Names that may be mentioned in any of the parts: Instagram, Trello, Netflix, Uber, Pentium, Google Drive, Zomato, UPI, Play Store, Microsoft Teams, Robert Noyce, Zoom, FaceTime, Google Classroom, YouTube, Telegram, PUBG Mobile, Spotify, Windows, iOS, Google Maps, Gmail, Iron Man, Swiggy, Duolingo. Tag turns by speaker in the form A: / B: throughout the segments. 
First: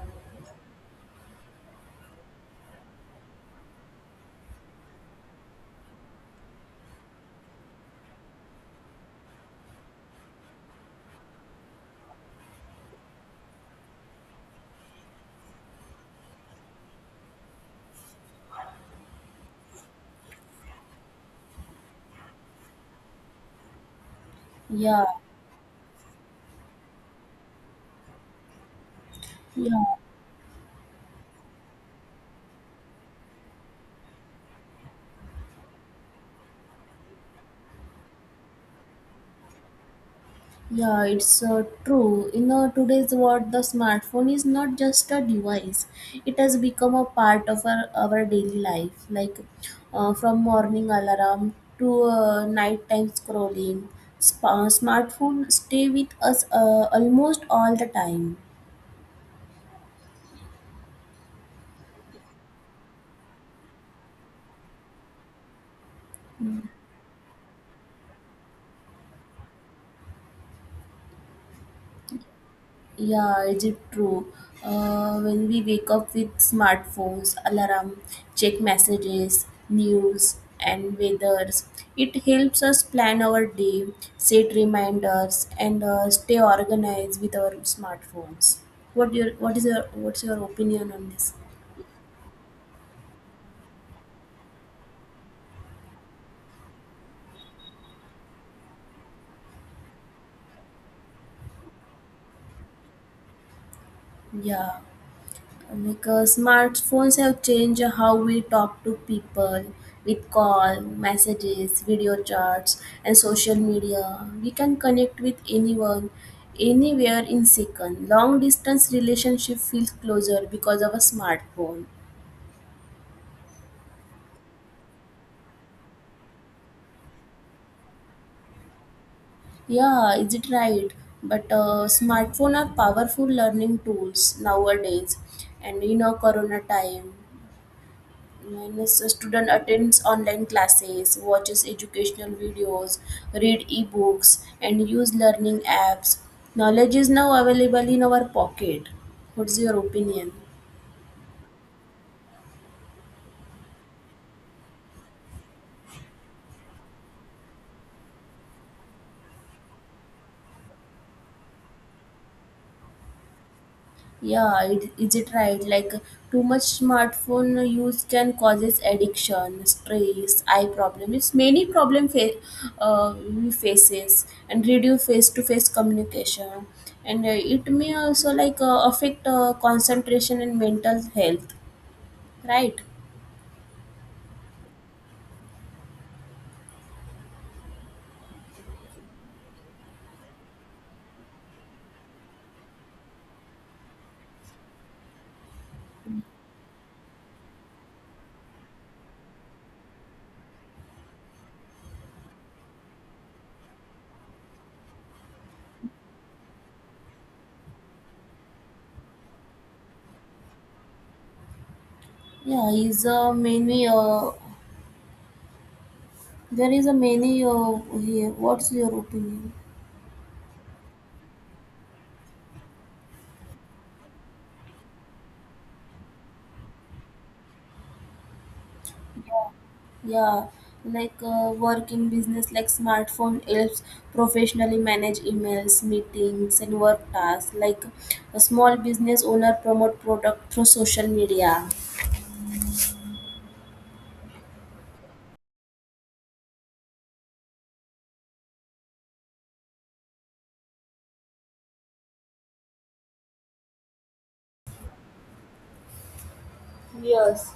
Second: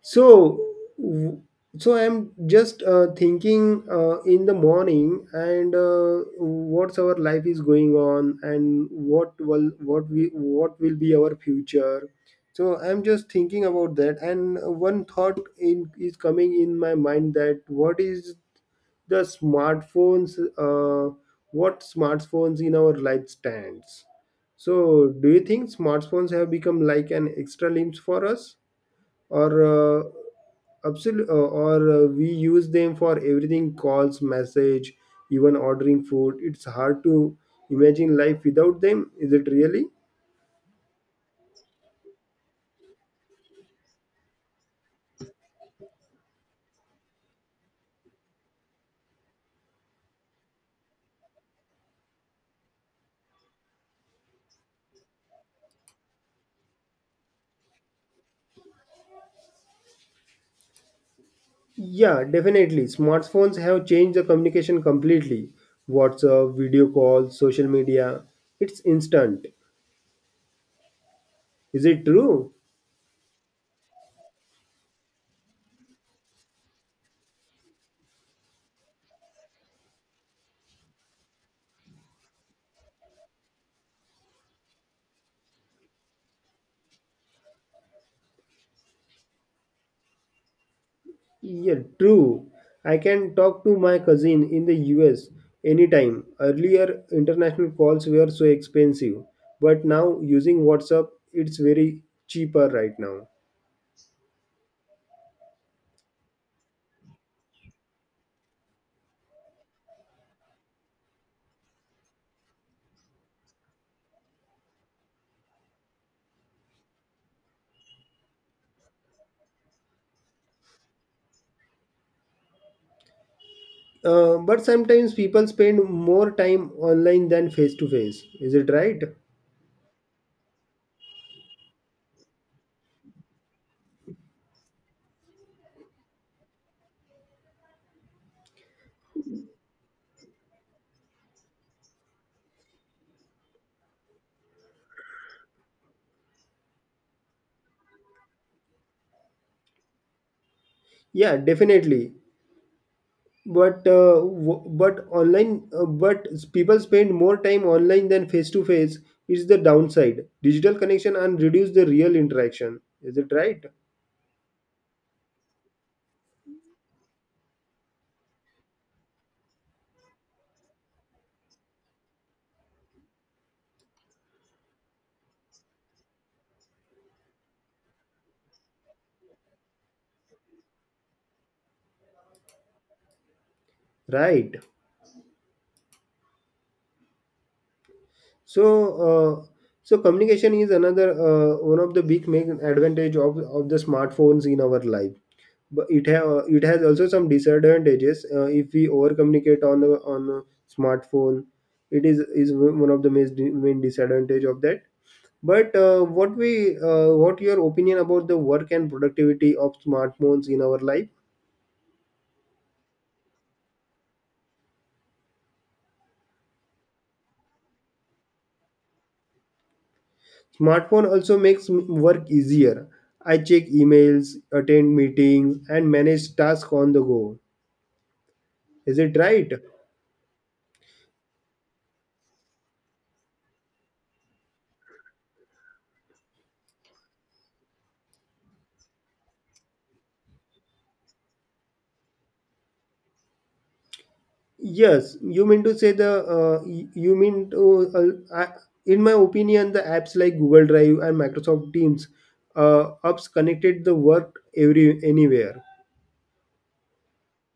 A: So, w- so I'm just thinking in the morning and what's our life is going on and what will be our future. So I'm just thinking about that, and one thought is coming in my mind that what is the smartphones, uh, what smartphones in our life stands.
B: Yeah,
A: So, do you think smartphones have become like an extra limbs for us, or
B: yeah,
A: uh, absolutely, or we use them for everything, calls, message, even ordering food. It's hard to imagine life without them. Is it really?
B: yeah, it's true. In today's world, the smartphone is not just a device. It has become a part of our daily life. Like, from morning alarm to nighttime scrolling, sp- uh, stay with us almost all the time.
A: Yeah, definitely, smartphones have changed the communication completely. WhatsApp, video calls, social media, it's instant. Is it true?
B: Yeah, is it true? When we wake up with smartphones, alarm, check messages, news, and weathers, it helps us plan our day, set reminders, and stay organized with our smartphones. What your what is your what's your opinion on this?
A: Yeah, true. I can talk to my cousin in the US anytime. Earlier, international calls were so expensive, but now using WhatsApp, it's very cheaper right now.
B: Yeah. Because smartphones have changed how we talk to people with call, messages, video chats, and social media. We can connect with anyone, anywhere in second. Long distance relationship feels closer because of a smartphone.
A: But sometimes people spend more time online than face to face. Is it right?
B: Yeah, is it right? But smartphone are powerful learning tools nowadays, and in our corona time. Means a student attends online classes, watches educational videos, read ebooks, and use learning apps. Knowledge is now available in our pocket. What's your opinion?
A: Yeah, definitely. But online, but people spend more time online than face to face. Is the downside. Digital connection and reduce the real interaction. Is it right?
B: Yeah, is it right? Like, too much smartphone use can causes addiction, stress, eye problem. It's many problem we faces and reduce face to face communication, and it may also like affect concentration and mental health, right.
A: Right. So, uh, so communication is another one of the big main advantage of the smartphones in our life. But it has also some disadvantages. If we over communicate on the on a smartphone, it is one of the main disadvantage of that. But what your opinion about the work and productivity of smartphones in our life?
B: Yeah, is many, there is a many, here, what's your opinion?
A: Smartphone also makes work easier. I check emails, attend meetings, and manage tasks on the go. Is it right?
B: Yeah, like, work in business, like smartphone helps professionally manage emails, meetings, and work tasks, like a small business owner promote product through social media.
A: Yes, you mean to say the y- you mean to I, in my opinion the apps like Google Drive and Microsoft Teams apps connected the work every anywhere.
B: Yes.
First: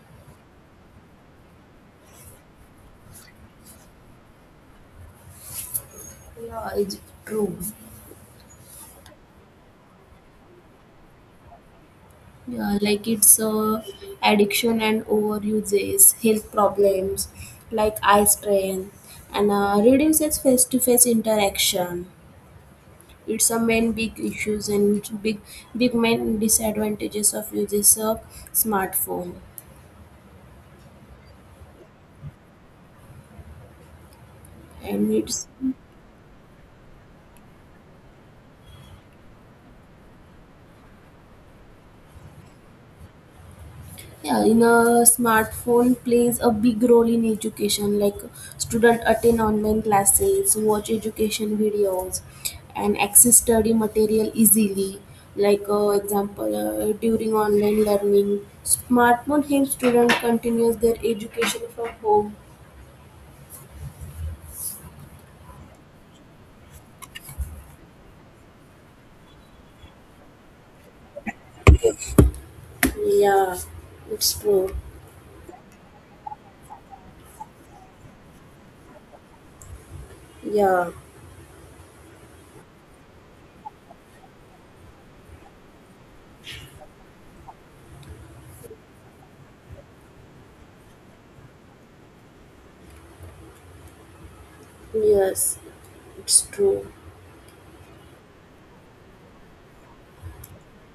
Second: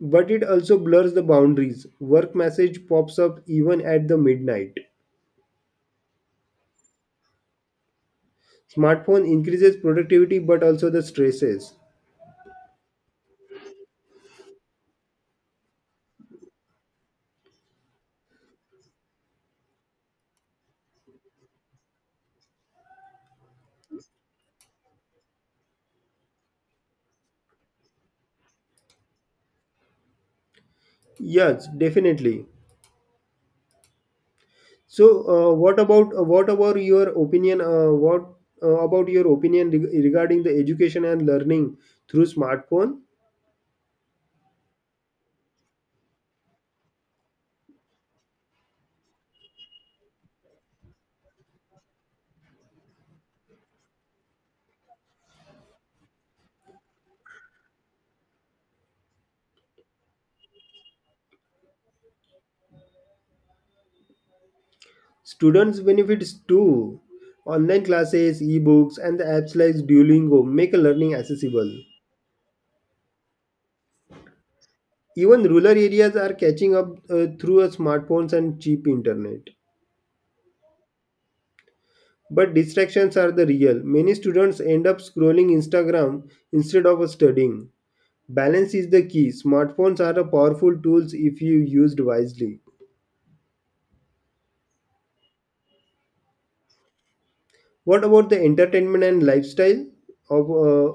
A: But it also blurs the boundaries. Work message pops up even at the midnight.
B: Yeah, it's true.
A: Smartphone increases productivity but also the stresses.
B: Yeah, like it's addiction and overuses, health problems like eye strain, and reduces face-to-face interaction. It's a main big issues and big main disadvantages of uses of smartphone,
A: Yes, definitely. So,
B: and it's.
A: uh, what about uh, what about your opinion? What about your opinion regarding the education and learning through smartphone?
B: Yeah, in a smartphone plays a big role in education. Like, student attend online classes, watch education videos, and access study material easily. Like, example, during online learning, smartphone helps student continues their education from home.
A: Students benefits too. Online classes, e-books, and the apps like Duolingo make learning accessible.
B: Yeah, it's true.
A: Even rural areas are catching up through a smartphones and cheap internet.
B: Yeah,
A: But distractions are the real. Many students end up scrolling Instagram instead of studying. Balance is the key. Smartphones are a powerful tools if you used wisely.
B: yes, it's true.
A: What about the entertainment and lifestyle of uh,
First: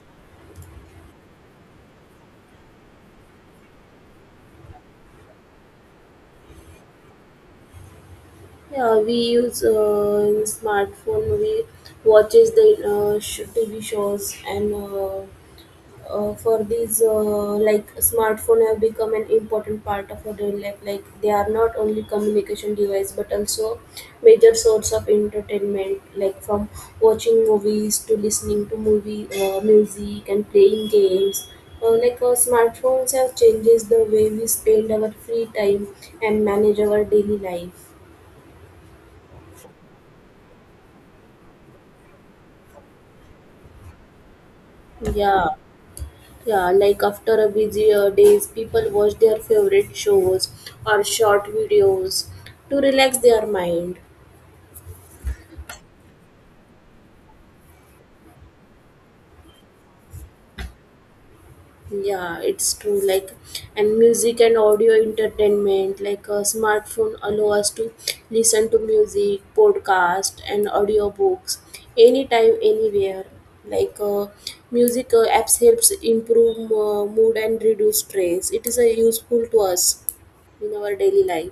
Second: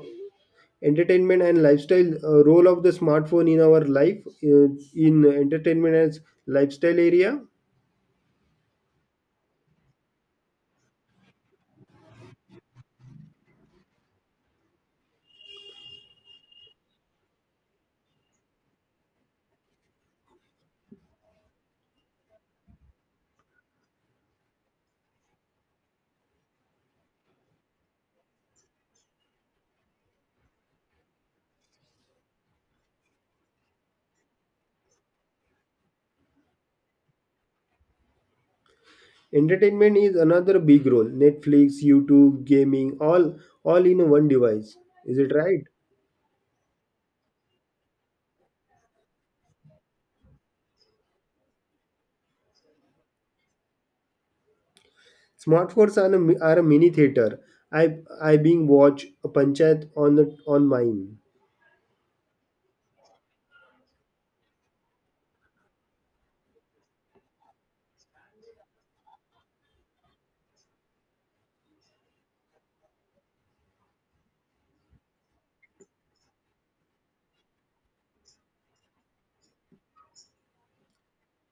A: role of the smartphone in our life, in entertainment as lifestyle area?
B: Yeah, we use, in smartphone. We watches the TV shows, and for these, like smartphone have become an important part of our daily life. Like, they are not only communication device, but also major source of entertainment. Like, from watching movies to listening to movie, music and playing games. Like our smartphones have changes the way we spend our free time and manage our daily life.
A: Entertainment is another big role. Netflix, YouTube, gaming, all in one device. Is it
B: Yeah.
A: right?
B: Yeah, like after a busy, days, people watch their favorite shows or short videos to relax their mind.
A: Smartphones are a, are a mini theater. I I being watch a panchayat on mine.
B: Yeah, it's true. Like, and music and audio entertainment, like a smartphone allow us to listen to music, podcast, and audiobooks, anytime, anywhere. Like, music, apps helps improve, mood and reduce stress. It is a useful to us in our daily life.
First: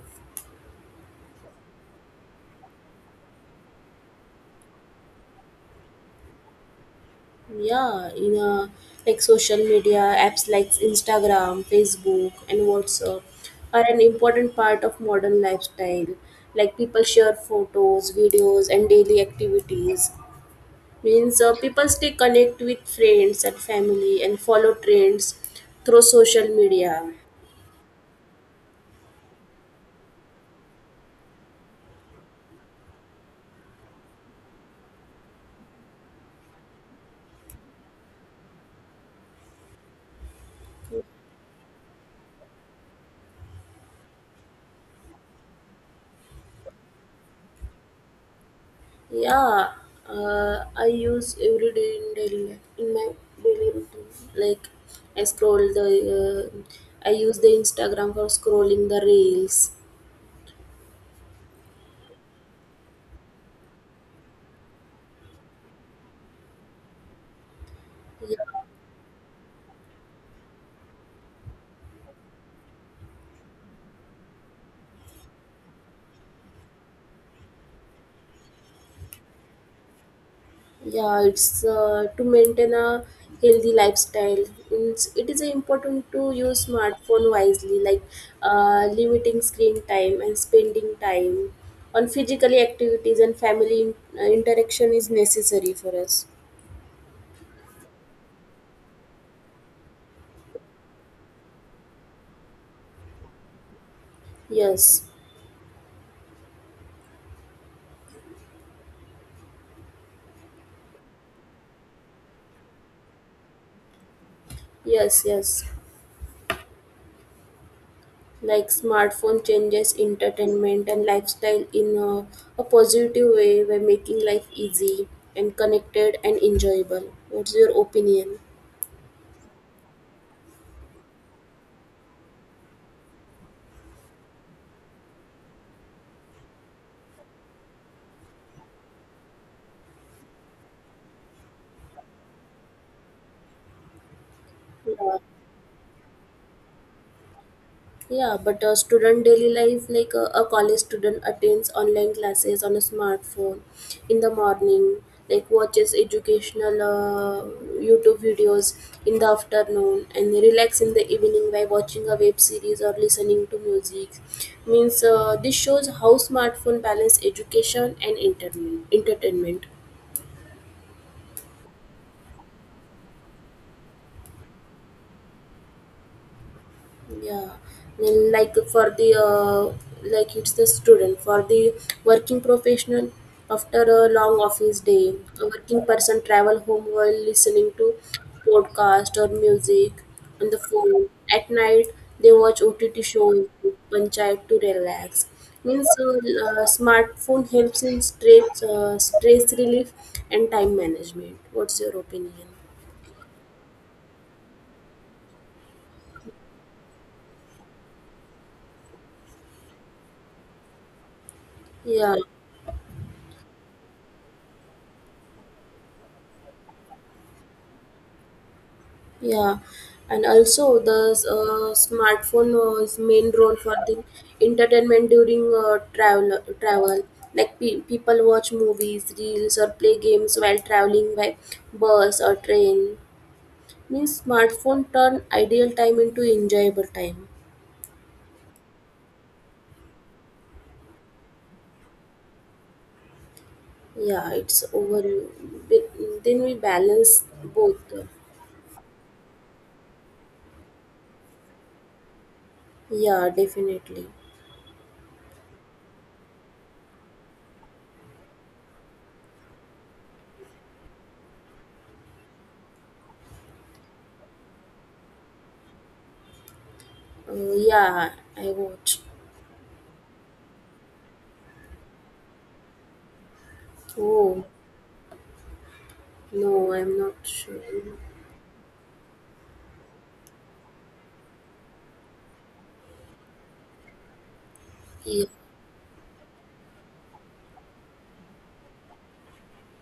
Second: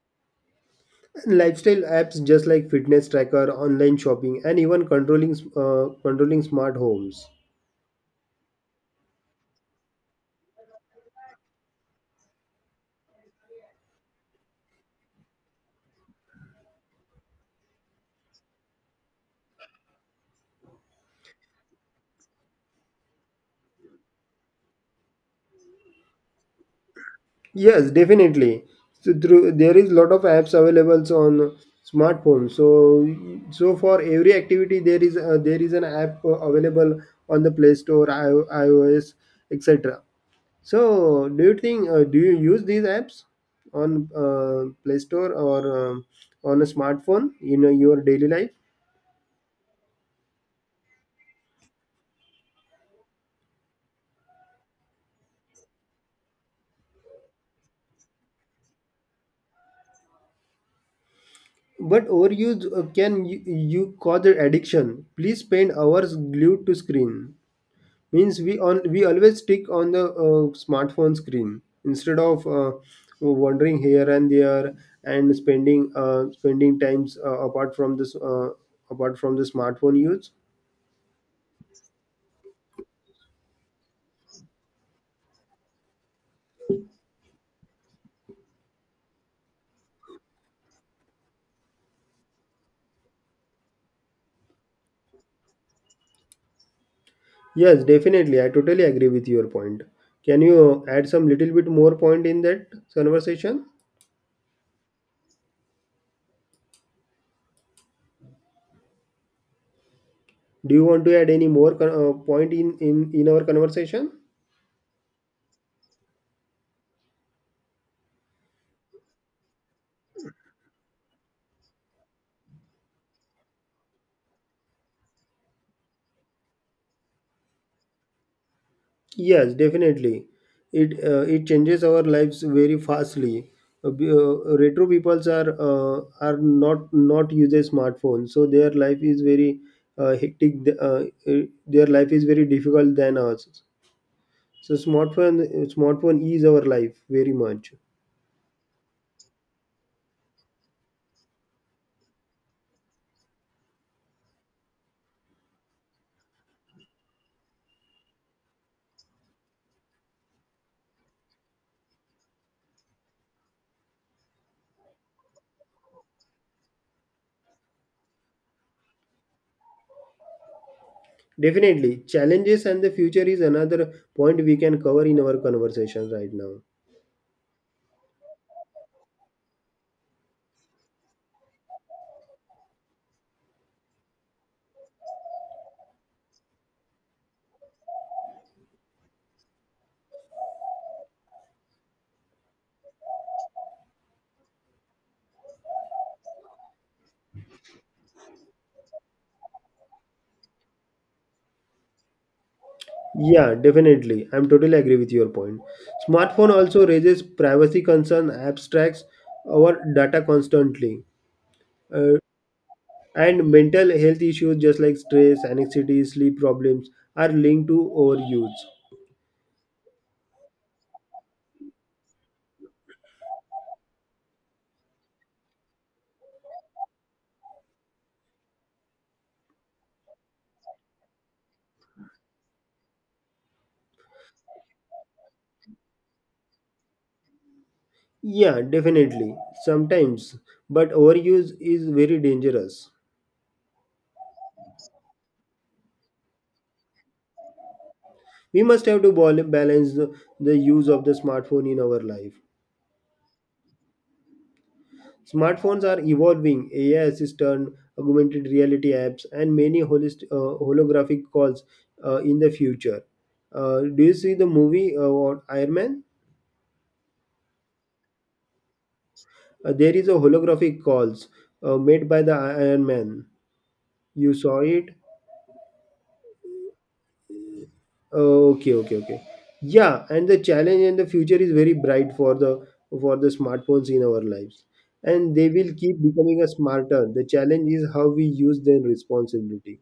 A: Lifestyle apps just like fitness tracker, online shopping, and even controlling controlling smart homes.
B: Yeah, in like social media apps like Instagram, Facebook, and WhatsApp are an important part of modern lifestyle. Like, people share photos, videos, and daily activities. Means, people stay connect with friends and family and follow trends through social media.
A: Yes, definitely. So through there is lot of apps available on smartphone. So for every activity there is an app available on the Play Store, iOS, etc. So do you think do you use these apps on Play Store or on a smartphone in your daily life?
B: Yeah, I use every day in daily life, in my daily routine. Like, I scroll the, uh, I use the Instagram for scrolling the reels.
A: But overuse can you cause addiction. Please spend hours glued to screen.
B: Yeah,
A: Means we always stick on the smartphone screen instead of wandering here and there and spending spending times apart from the smartphone use.
B: yeah, it's, to maintain a healthy lifestyle. It is important to use smartphone wisely, like limiting screen time and spending time on physical activities and family interaction is necessary for us.
A: Yes, definitely. I totally agree with your point. Can you add some little bit more point in that conversation?
B: Yes,
A: Do you want to add any more point in our conversation?
B: yes, yes. Like smartphone changes entertainment and lifestyle in a positive way by making life easy and connected and enjoyable. What's your opinion?
A: Yes, definitely. It it changes our lives very fastly. Retro peoples are not uses smartphones, so their life is very hectic. Uh, uh, their life is very difficult than ours. So
B: Yeah.
A: smartphone is our life very much.
B: Yeah, but a student daily life, like a college student attends online classes on a smartphone in the morning, like watches educational, YouTube videos in the afternoon, and relax in the evening by watching a web series or listening to music. Means, this shows how smartphone balance education and entertainment. Entertainment.
A: Definitely, challenges and the future is another point we can cover in our conversation right now.
B: Yeah, then, like for the like it's the student for the working professional after a long office day, a working person travel home while listening to podcast or music on the phone. At night, they watch OTT shows, panchayat to relax. Means, smartphone helps in stress relief and time management. What's your opinion?
A: Yeah, definitely. I'm totally agree with your point. Smartphone also raises privacy concern, abstracts our data constantly, uh,
B: Yeah.
A: and mental health issues just like stress, anxiety, sleep problems are linked to overuse.
B: Yeah, and also the smartphone was main role for the entertainment during travel. Like, people watch movies, reels, or play games while traveling by bus or train. Means smartphone turn ideal time into enjoyable time.
A: Yeah, definitely. Sometimes, but overuse is very dangerous.
B: Yeah, it's over. Then we balance both.
A: We must have to balance the use of the smartphone in our life.
B: Yeah, definitely.
A: Smartphones are evolving. AI assistant, augmented reality apps, and many holographic calls in the future. Do you see the movie what, Iron Man?
B: Yeah, I watch.
A: There is a holographic calls made by Iron Man. You
B: Oh,
A: saw it?
B: no, I'm not sure.
A: Oh, okay, okay, okay. Yeah, and the challenge and the future is very bright for the smartphones in our lives,
B: Yeah.
A: and they will keep becoming a smarter. The challenge is how we use them responsibility.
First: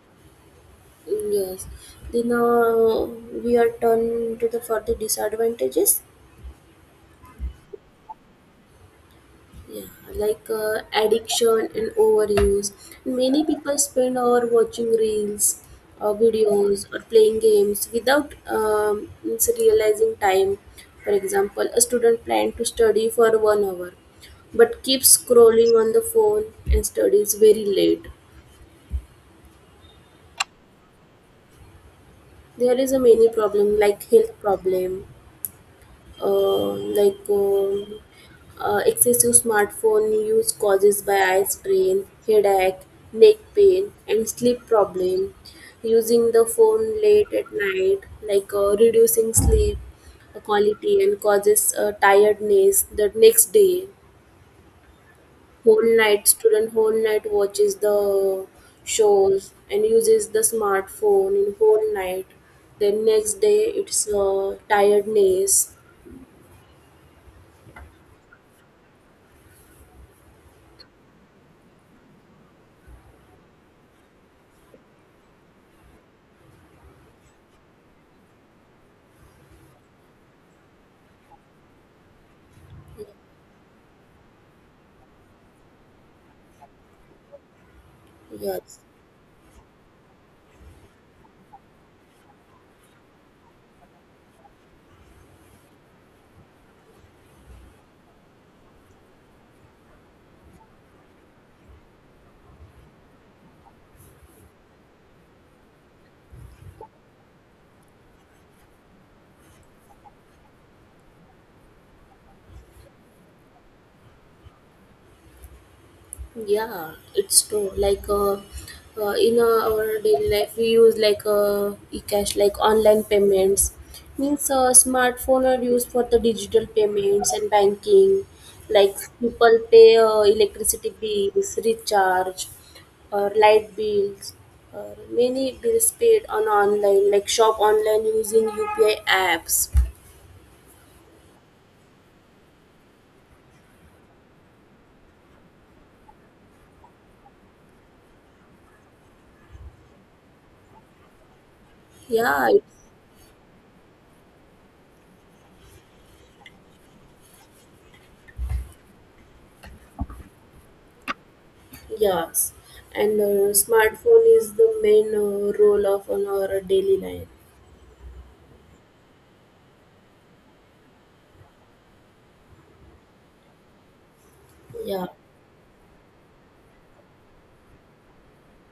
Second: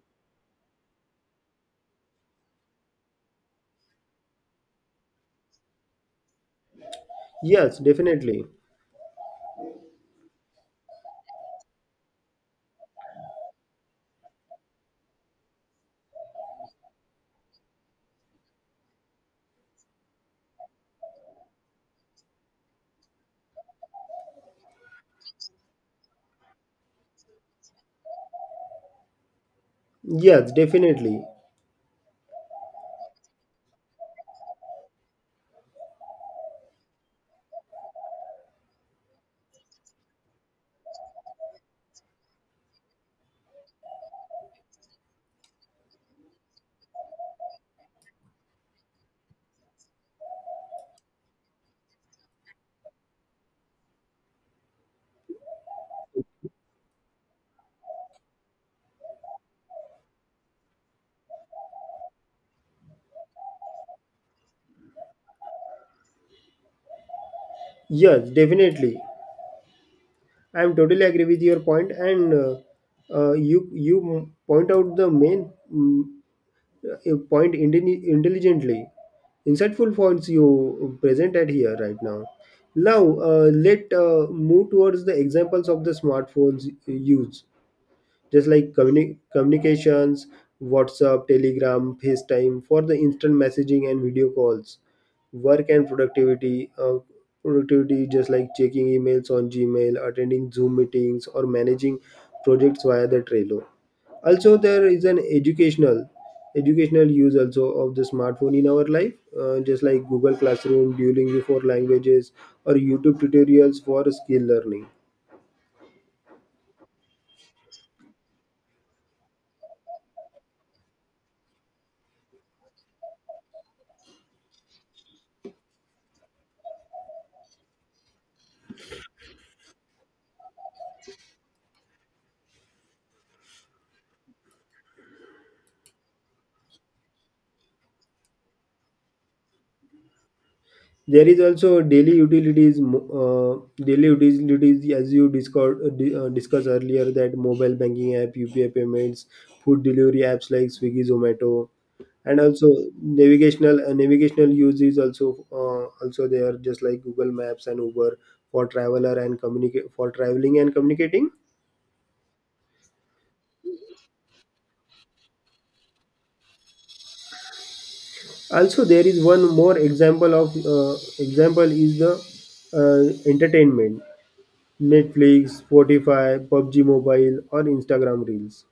B: Yes. Then, we are turned to the further disadvantages.
A: Yes, definitely.
B: Yeah, like, addiction and overuse. Many people spend hour watching reels, or videos, or playing games without means realizing time. For example, a student planned to study for 1 hour, but keeps scrolling on the phone and studies very late.
A: Yes, definitely.
B: There is a many problem like health problem, uh, like excessive smartphone use causes by eye strain, headache, neck pain, and sleep problem. Using the phone late at night, like reducing sleep quality and causes, tiredness the next day. Whole night student whole night watches the shows and uses the smartphone in whole night. Then next day it's, tiredness.
A: Yes, definitely. I am totally agree with your point, and you point out the main point intelligently. Insightful points you present at here right now. Now let move towards the examples of the smartphones use, just like
B: Yes.
A: communications, WhatsApp, Telegram, FaceTime for the instant messaging and video calls, work and productivity, productivity just like checking emails on Gmail, attending Zoom meetings or managing projects via the Trello. Also there is an educational use also of the smartphone in our life, just like Google Classroom, Duolingo for languages, or YouTube tutorials for skill learning.
B: Yeah, it's true. Like in our daily life, we use like, e-cash, like online payments. Means, smartphone are used for the digital payments and banking. Like, people pay, electricity bills, recharge, or light bills, or many bills paid on online. Like, shop online using UPI apps.
A: There is also daily utilities, daily utilities as you discussed discussed earlier, that mobile banking app, UPI payments, food delivery apps like Swiggy, Zomato, and
B: Yeah.
A: also navigational navigational use is also also there just like Google Maps and Uber for traveler and communicate for traveling and communicating.
B: Yes, and smartphone is the main, role of on our daily life.
A: Also, there is one more example of example is the entertainment:
B: Yeah,
A: Netflix, Spotify, PUBG Mobile, or Instagram Reels.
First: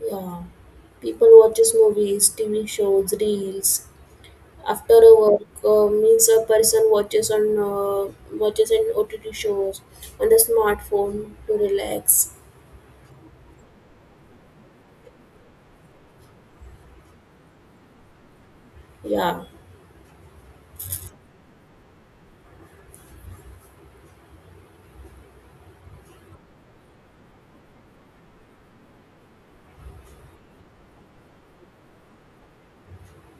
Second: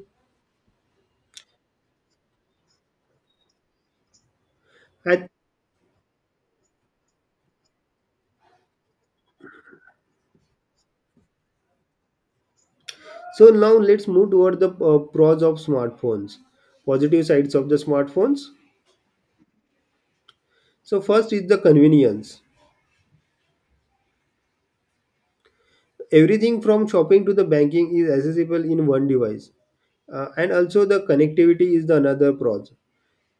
B: yeah. People watches movies, TV shows, reels. After a
A: And
B: work, means a person watches an OTT shows on the smartphone to relax.
A: so now let's move toward the pros of smartphones, positive sides of the smartphones.
B: Yeah,
A: So first is the convenience. Everything from shopping to the banking is accessible in one device. And also the connectivity is the another pros,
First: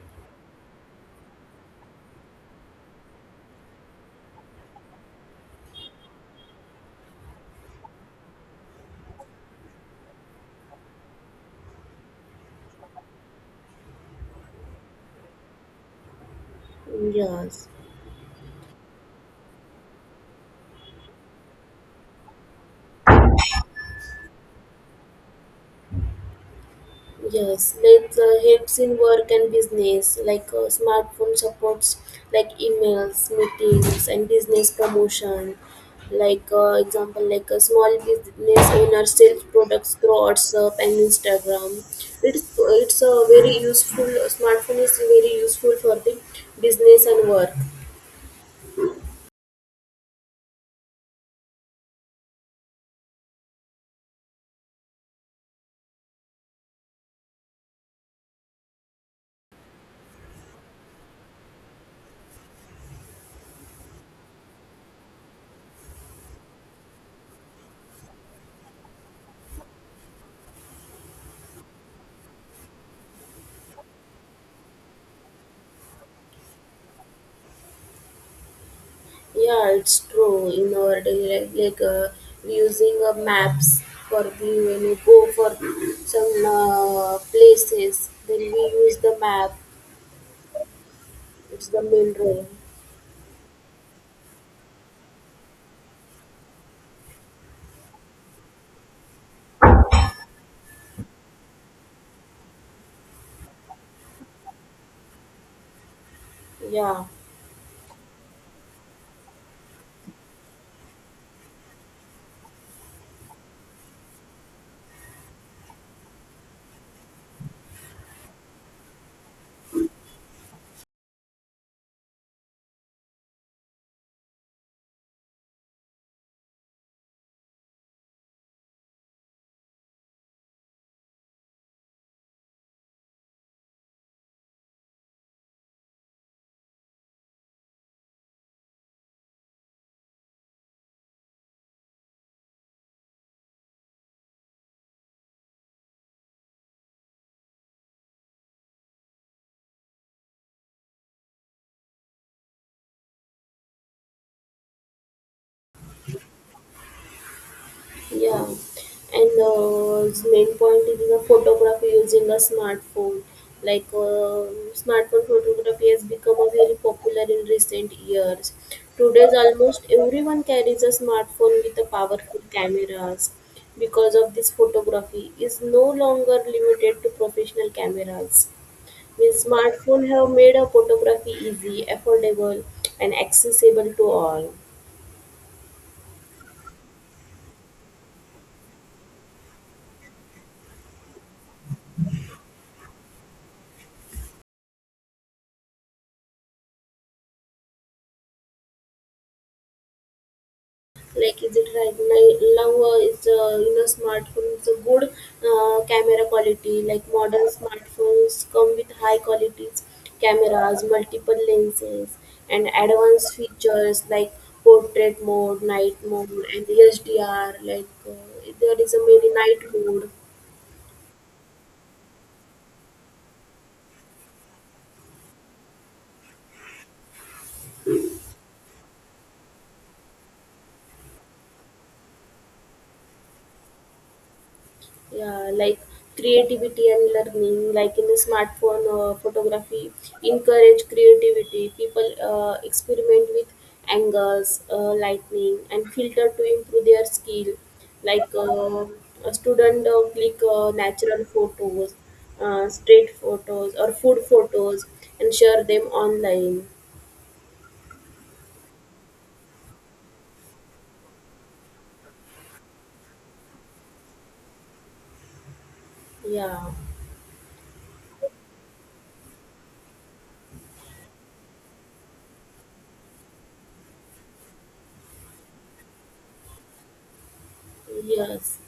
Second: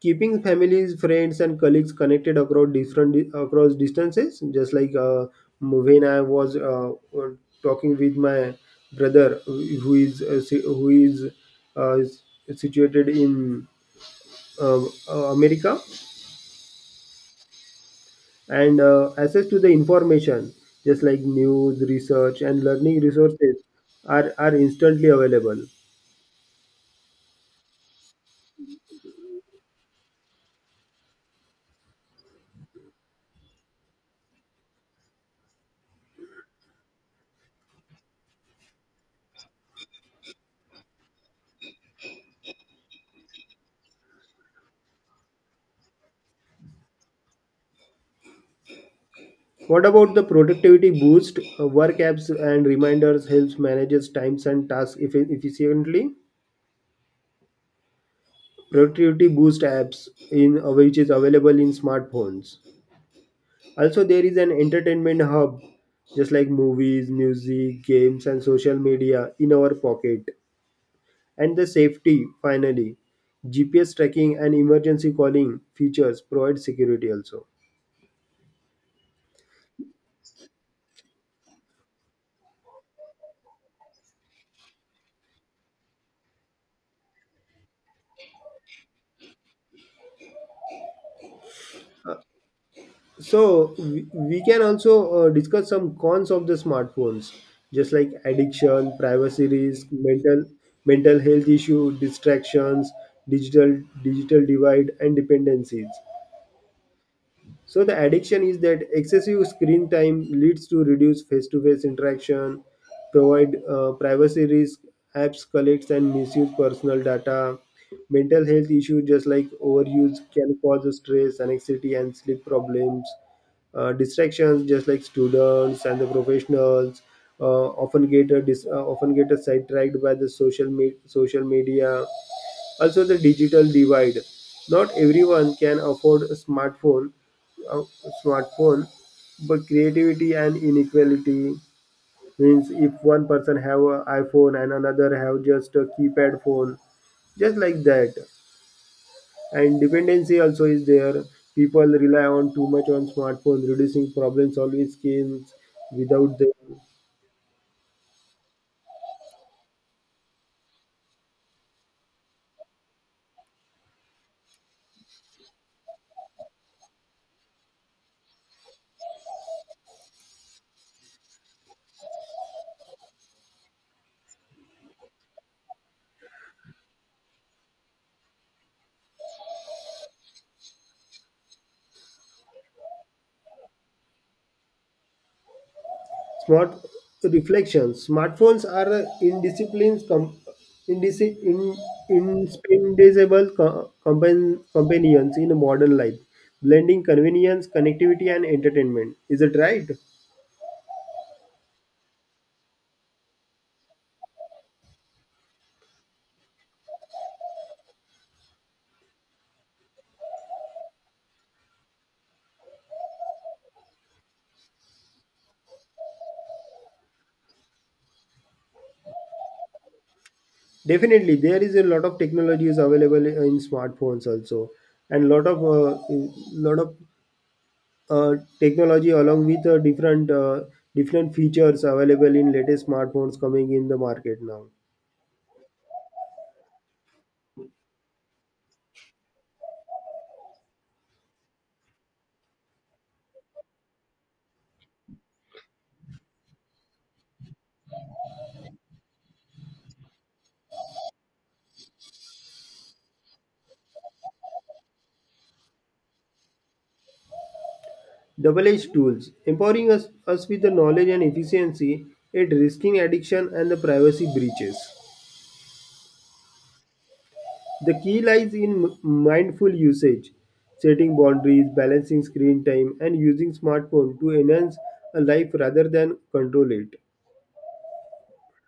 A: keeping families, friends, and colleagues connected across different across distances. Just like when I was talking with my brother, who is who is uh, situated in uh, America,
B: yes.
A: and access to the information, just like news, research, and learning resources, are instantly available.
B: Yes, that, helps in work and business. Like, smartphone supports like emails, meetings, and business promotion. Like, example, like a small business owner sells products through WhatsApp and Instagram. It's a very useful smartphone is very useful for the business and work.
A: What about the productivity boost? Work apps and reminders helps manages times and tasks efficiently. Productivity boost apps in which is available in smartphones. Also there is an entertainment hub just like movies, music, games, and social media in our pocket. And the safety, finally, GPS tracking and emergency calling features provide security also.
B: Yeah, it's true. In our daily life, like using, maps for we, when we go for some, places, then we use the map. It's the main role.
A: So we can also discuss some cons of the smartphones, just like addiction, privacy risk, mental health issue, distractions, digital divide, and dependencies.
B: Yeah.
A: So the addiction is that excessive screen time leads to reduced face-to-face interaction, provide privacy risk, apps collects and misuse personal data, mental health issues just like overuse can cause stress, anxiety, and sleep problems. Distractions just like students and the professionals often get a sidetracked by the social media. Also, the digital divide. Not everyone can afford a smartphone, a smartphone, but creativity and inequality. Means if one person have an iPhone and another have just a keypad phone, just like that. And dependency also is there. People rely on too much on smartphone, reducing problem solving skills without them.
B: Yeah, and its main point is the photography using a smartphone. Like, smartphone photography has become a very popular in recent years. Today's almost everyone carries a smartphone with a powerful cameras. Because of this, photography is no longer limited to professional cameras. Means smartphone have made a photography easy, affordable, and accessible to all.
A: Smart reflection. Smartphones are a indisciplines com- indis- in- indispensable companions in modern life, blending convenience, connectivity, and entertainment. Is it right?
B: Like, is it right now? Now, is you know Smartphones a good, camera quality, like modern smartphones come with high qualities cameras, multiple lenses, and advanced features like portrait mode, night mode, and HDR, like, there is a many night mode.
A: Definitely, there is a lot of technologies available in smartphones also, and lot of lot of uh, technology along with different features available in latest smartphones coming in the market now.
B: Yeah, like creativity and learning, like in the smartphone, photography encourage creativity. People, experiment with angles, lightning and filter to improve their skill, like a student, click, natural photos, street photos or food photos, and share them online.
A: Double-edged tools, empowering us with the knowledge and efficiency, yet risking addiction and the privacy breaches.
B: Yeah,
A: The key lies in mindful usage, setting boundaries, balancing screen time, and using smartphone to enhance a life rather than control it.
B: yes,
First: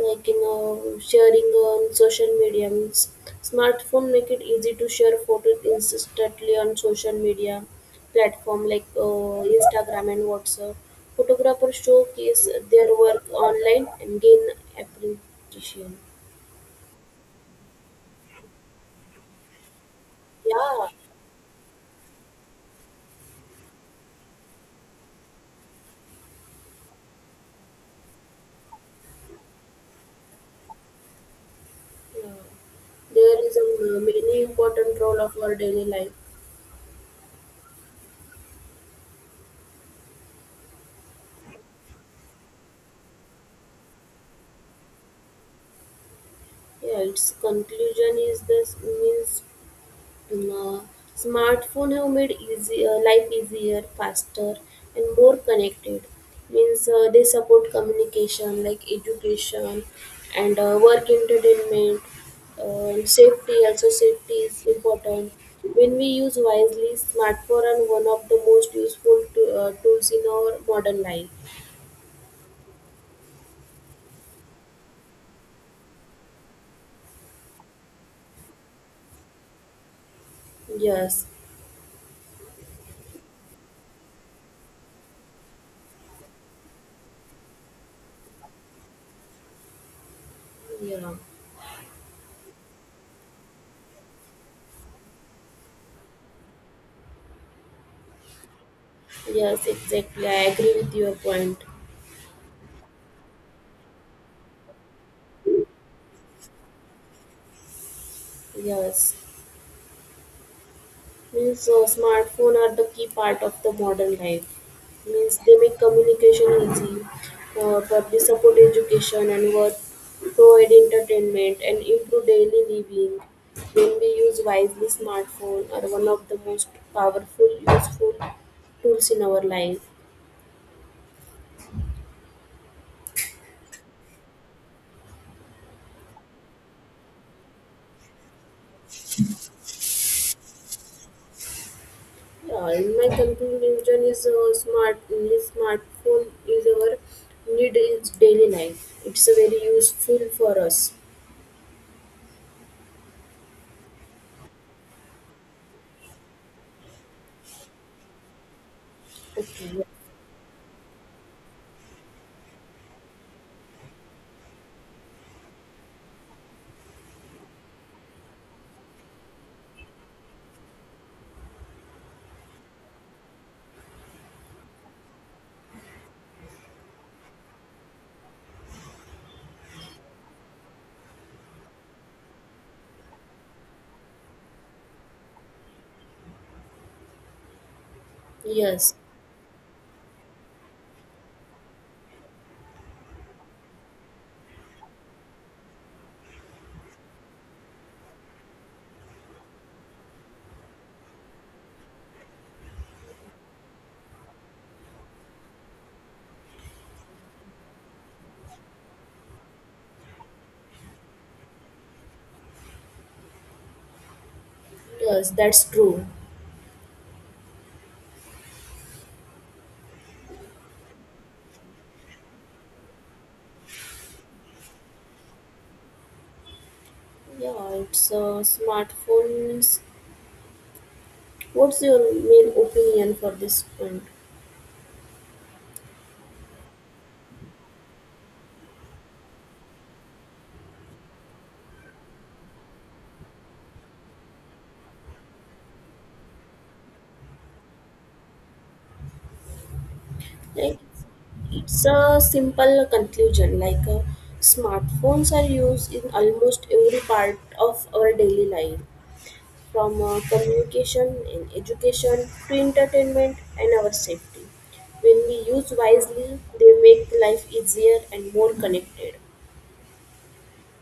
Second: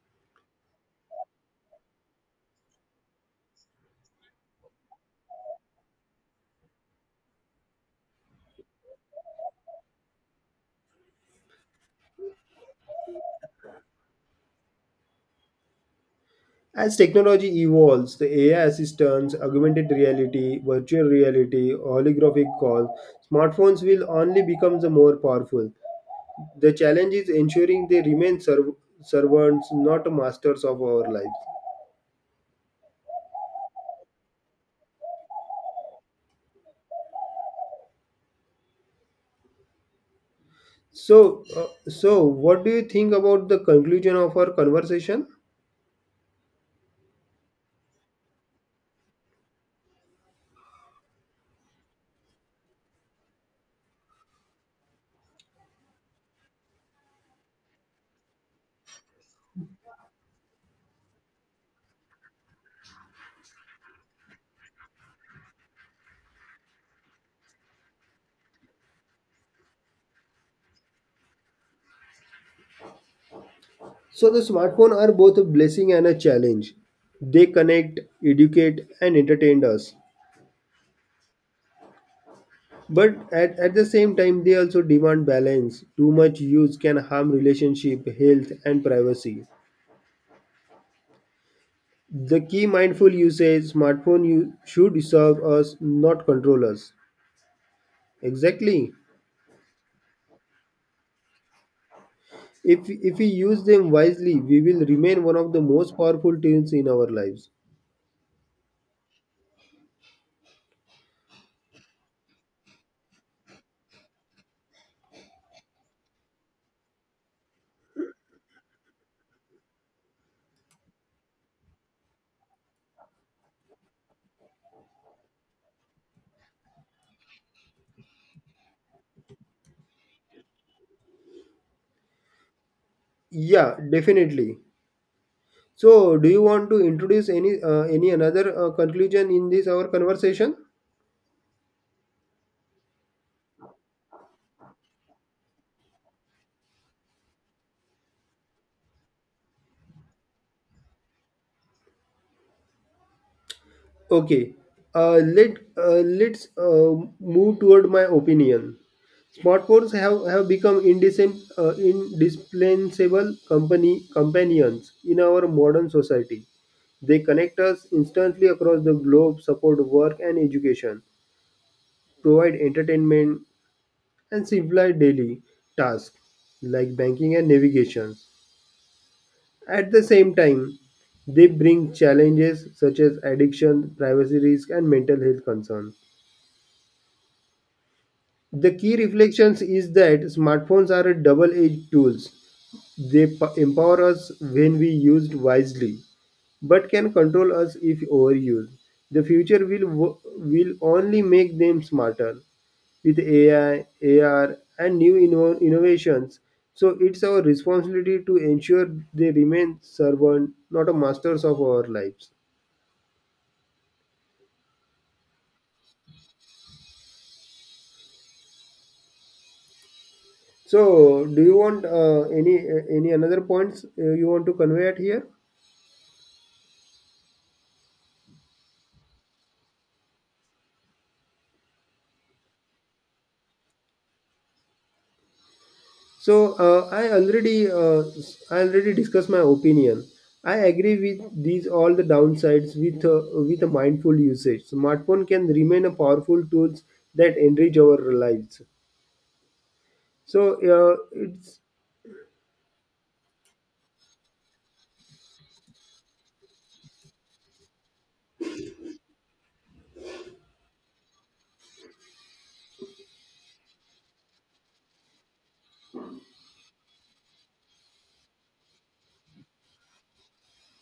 B: like, sharing on social media means smartphone make it easy to share photos instantly on social media platform, like Instagram and WhatsApp. Photographers showcase their work online and gain appreciation.
A: As technology evolves, the AI assistants, augmented reality,
B: Yeah,
A: virtual reality, holographic calls, smartphones will only become the more powerful. The challenge is ensuring they remain servants, not masters of our lives.
B: yeah. There is a many important role of our daily life.
A: So what do you think about the conclusion of our conversation?
B: Yeah, its conclusion is this means, Um, uh, smartphone have made easy, life easier, faster, and more connected. Means, they support communication like education, and work entertainment. And safety also safety is important. When we use wisely, smartphone are one of the most useful to, tools in our modern life.
A: So, the smartphone are both a blessing and a challenge. They connect, educate, and entertain us.
B: Yes,
A: But at the same time, they also demand balance. Too much use can harm relationship, health, and privacy.
B: yeah,
A: The key mindful usage smartphone you should serve us, not control us. Exactly.
B: yes, exactly. I agree with your point.
A: If we use them wisely, we will remain one of the most powerful tools in our lives.
B: Yes. Means, smartphone are the key part of the modern life. Means they make communication easy, but support education and work, provide entertainment and improve daily living. When we use wisely, smartphone are one of the most powerful useful tools in our life.
A: Yeah, definitely. So, do you want to introduce any another conclusion in this our conversation?
B: Yeah, in my conclusion is, smartphone is our need in daily life. It's a very useful for us.
A: Okay. Let's move toward my opinion.
B: Okay.
A: Smartphones have become indispensable company companions in our modern society. They connect us instantly across the globe, support work and education, provide entertainment, and simplify daily tasks like banking and navigations. At the same time, they bring challenges such as addiction, privacy risk, and mental health concerns. The
B: Yes.
A: key reflections is that smartphones are a double-edged tools. Empower us when we used wisely, but can control us if overused. The future will only make them smarter with AI, AR, and new innovations. So it's our responsibility to ensure they remain servant, not a masters of our lives.
B: Yes, that's true.
A: So, do you want any another points you want to convey at here?
B: Yeah, it's, smartphones. What's your main opinion for this point?
A: So I already discussed my opinion. I agree with these all the downsides with a mindful usage. Smartphone can remain a powerful tools that enrich our lives. So
B: Like,
A: it's
B: it's a simple conclusion. Like, smartphones are used in almost every part of our daily life, from communication and education to entertainment and our safety. When we use wisely, they make life easier and more connected.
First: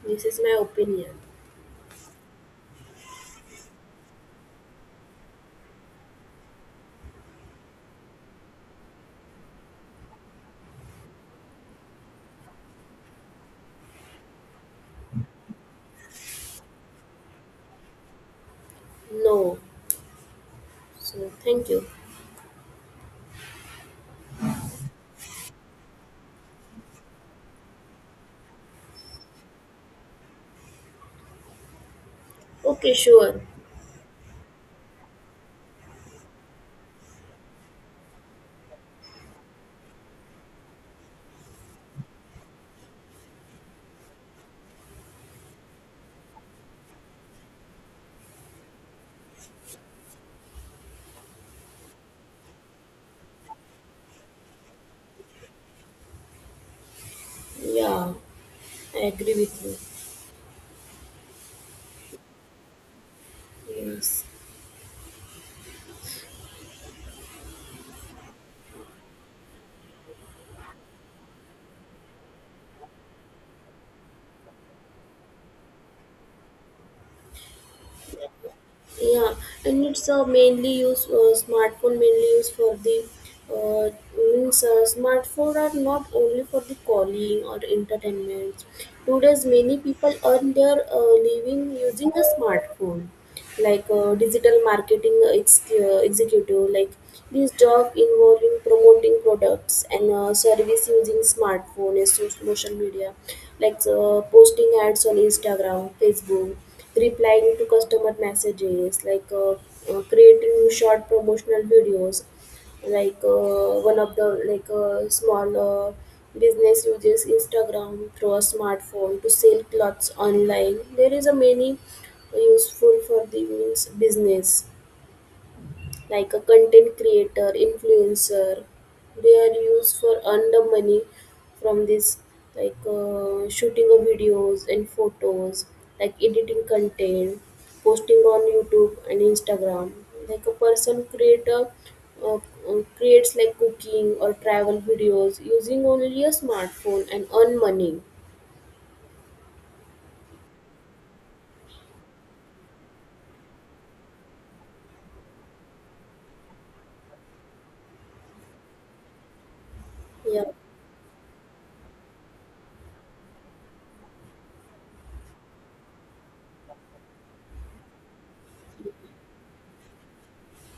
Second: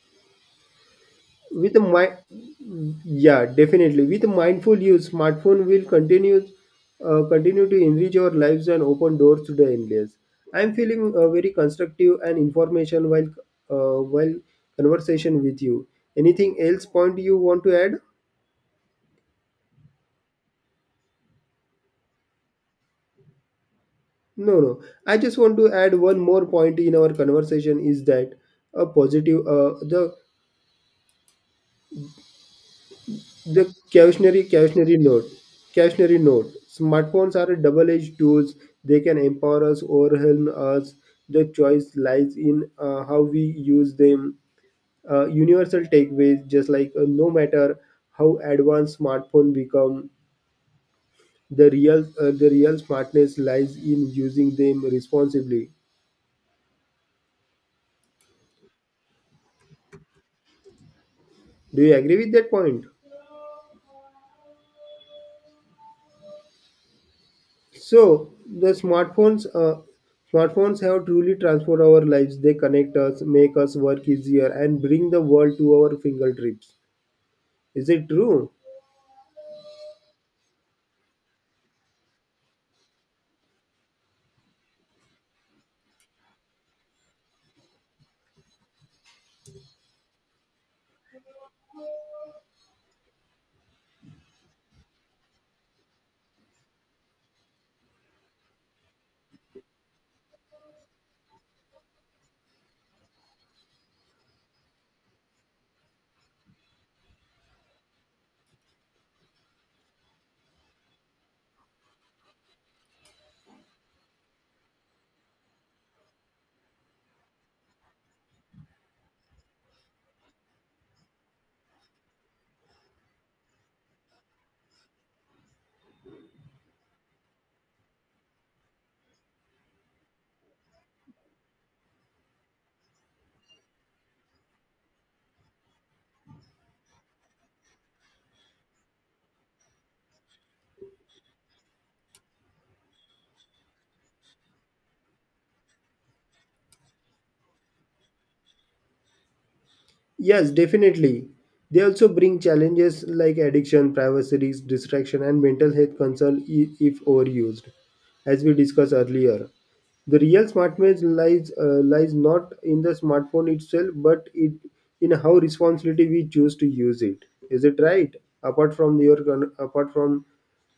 B: This is my opinion.
A: Yeah, definitely. With mindful use, smartphone will continue to enrich our lives and open doors to the endless. I'm feeling very constructive and information while conversation with you. Anything else point you want to add?
B: No. So, thank you.
A: No, no. I just want to add one more point in our conversation is that a positive
B: Okay, sure.
A: the cautionary note. Cautionary note. Smartphones are double-edged tools. They can empower us, overwhelm us. The choice lies in how we use them. Universal takeaways, just like no matter how advanced smartphone become, the real smartness lies in using them responsibly.
B: Yeah, I agree with you.
A: Do you agree with that point?
B: Yes.
A: So the smartphones, uh, smartphones have truly transformed our lives. They connect us, make us work easier, and bring the world to our fingertips. Is it true?
B: Yeah, and it's, mainly used smartphone mainly used for the, uh, means, smartphone are not only for the calling or entertainment. Today's many people earn their, living using a smartphone. Like, digital marketing executive, like this job involving promoting products and, service using smartphone and social media, like posting ads on Instagram, Facebook, replying to customer messages, like creating short promotional videos, like, one of the, small, business uses Instagram through a smartphone to sell clothes online. There is a many useful for the means business. Like a content creator, influencer. They are used for earn the money from this, like, shooting of videos and photos, like editing content, posting on YouTube and Instagram. Like a person creator, creates like cooking or travel videos using only a smartphone and earn money.
A: Yes, definitely. They also bring challenges like addiction, privacy, risk, distraction, and mental health concern if overused, as we discussed earlier. The
B: Yeah.
A: real smartness lies not in the smartphone itself, but it in how responsibility we choose to use it. Is it right? Apart from your con- apart from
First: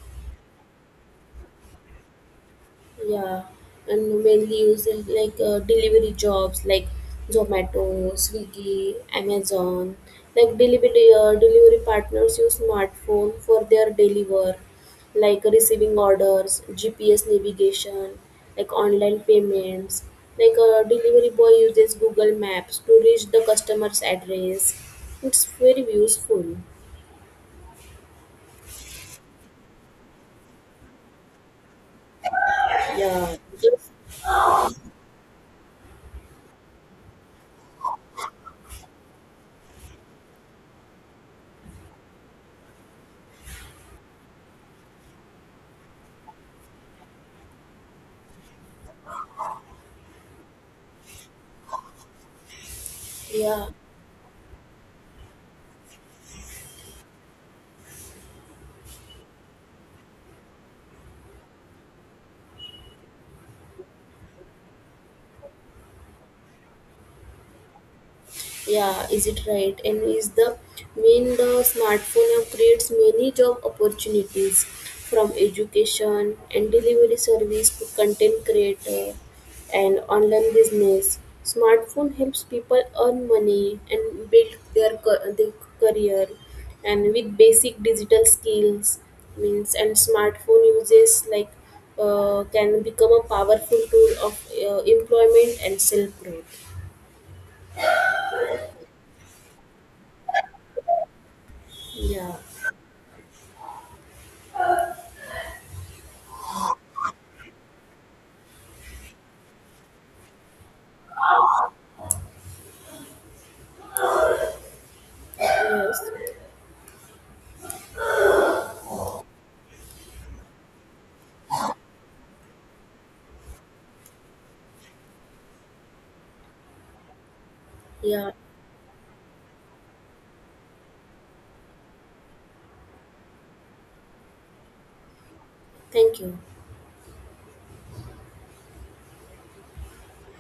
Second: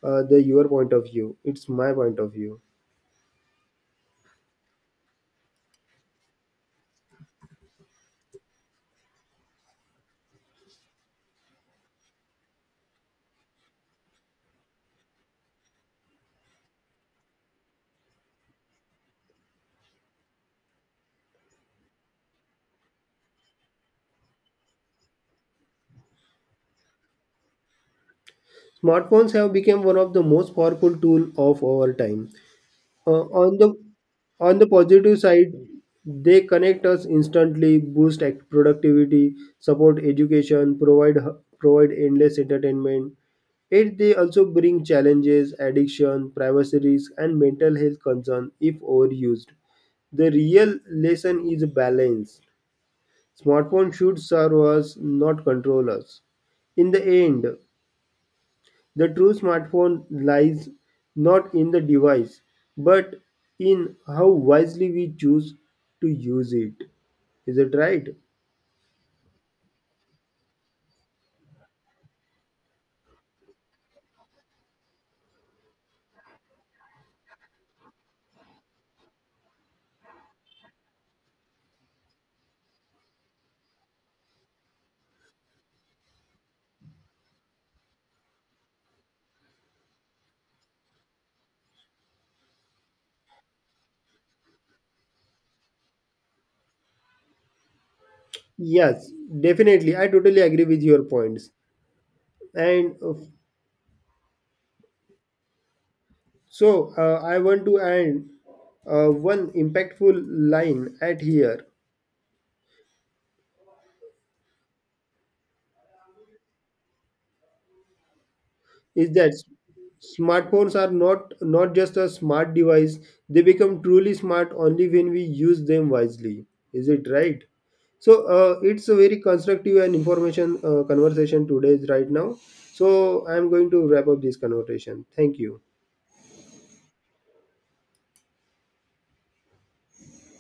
A: the your point of view, it's my point of view.
B: Yeah, and mainly used in like, delivery jobs like Zomato, Swiggy, Amazon. Like delivery partners use smartphone for their daily work, like receiving orders, GPS navigation, like online payments. Like a delivery boy uses Google Maps to reach the customer's address. It's very useful.
A: Smartphones have become one of the most powerful tool of our time. Uh,
B: Yeah,
A: on the
B: just,
A: on the positive side, they connect us instantly, productivity, support education, provide endless entertainment. Yet they also bring challenges, addiction, privacy risk, and mental health concern if overused. The real lesson is balance.
B: yeah.
A: Smartphone should serve us, not control us. In the end, the true smartphone lies not in the device, but in how wisely we choose to use it. Is it right?
B: Yeah, is it right? And is the mean, the smartphone now creates many job opportunities from education and delivery service to content creator and online business. Smartphone helps people earn money and build their career, and with basic digital skills means and smartphone uses, like can become a powerful tool of, employment and self growth.
A: Yes, definitely. I totally agree with your points.
B: Yeah.
A: And so I want to add one impactful line at here,
B: Yes.
A: is that smartphones are not just a smart device. They become truly smart only when we use them wisely. Is it right?
B: Yeah,
A: It's a very constructive and information conversation today right now, so I'm going to wrap up this conversation. Thank you.
B: thank you.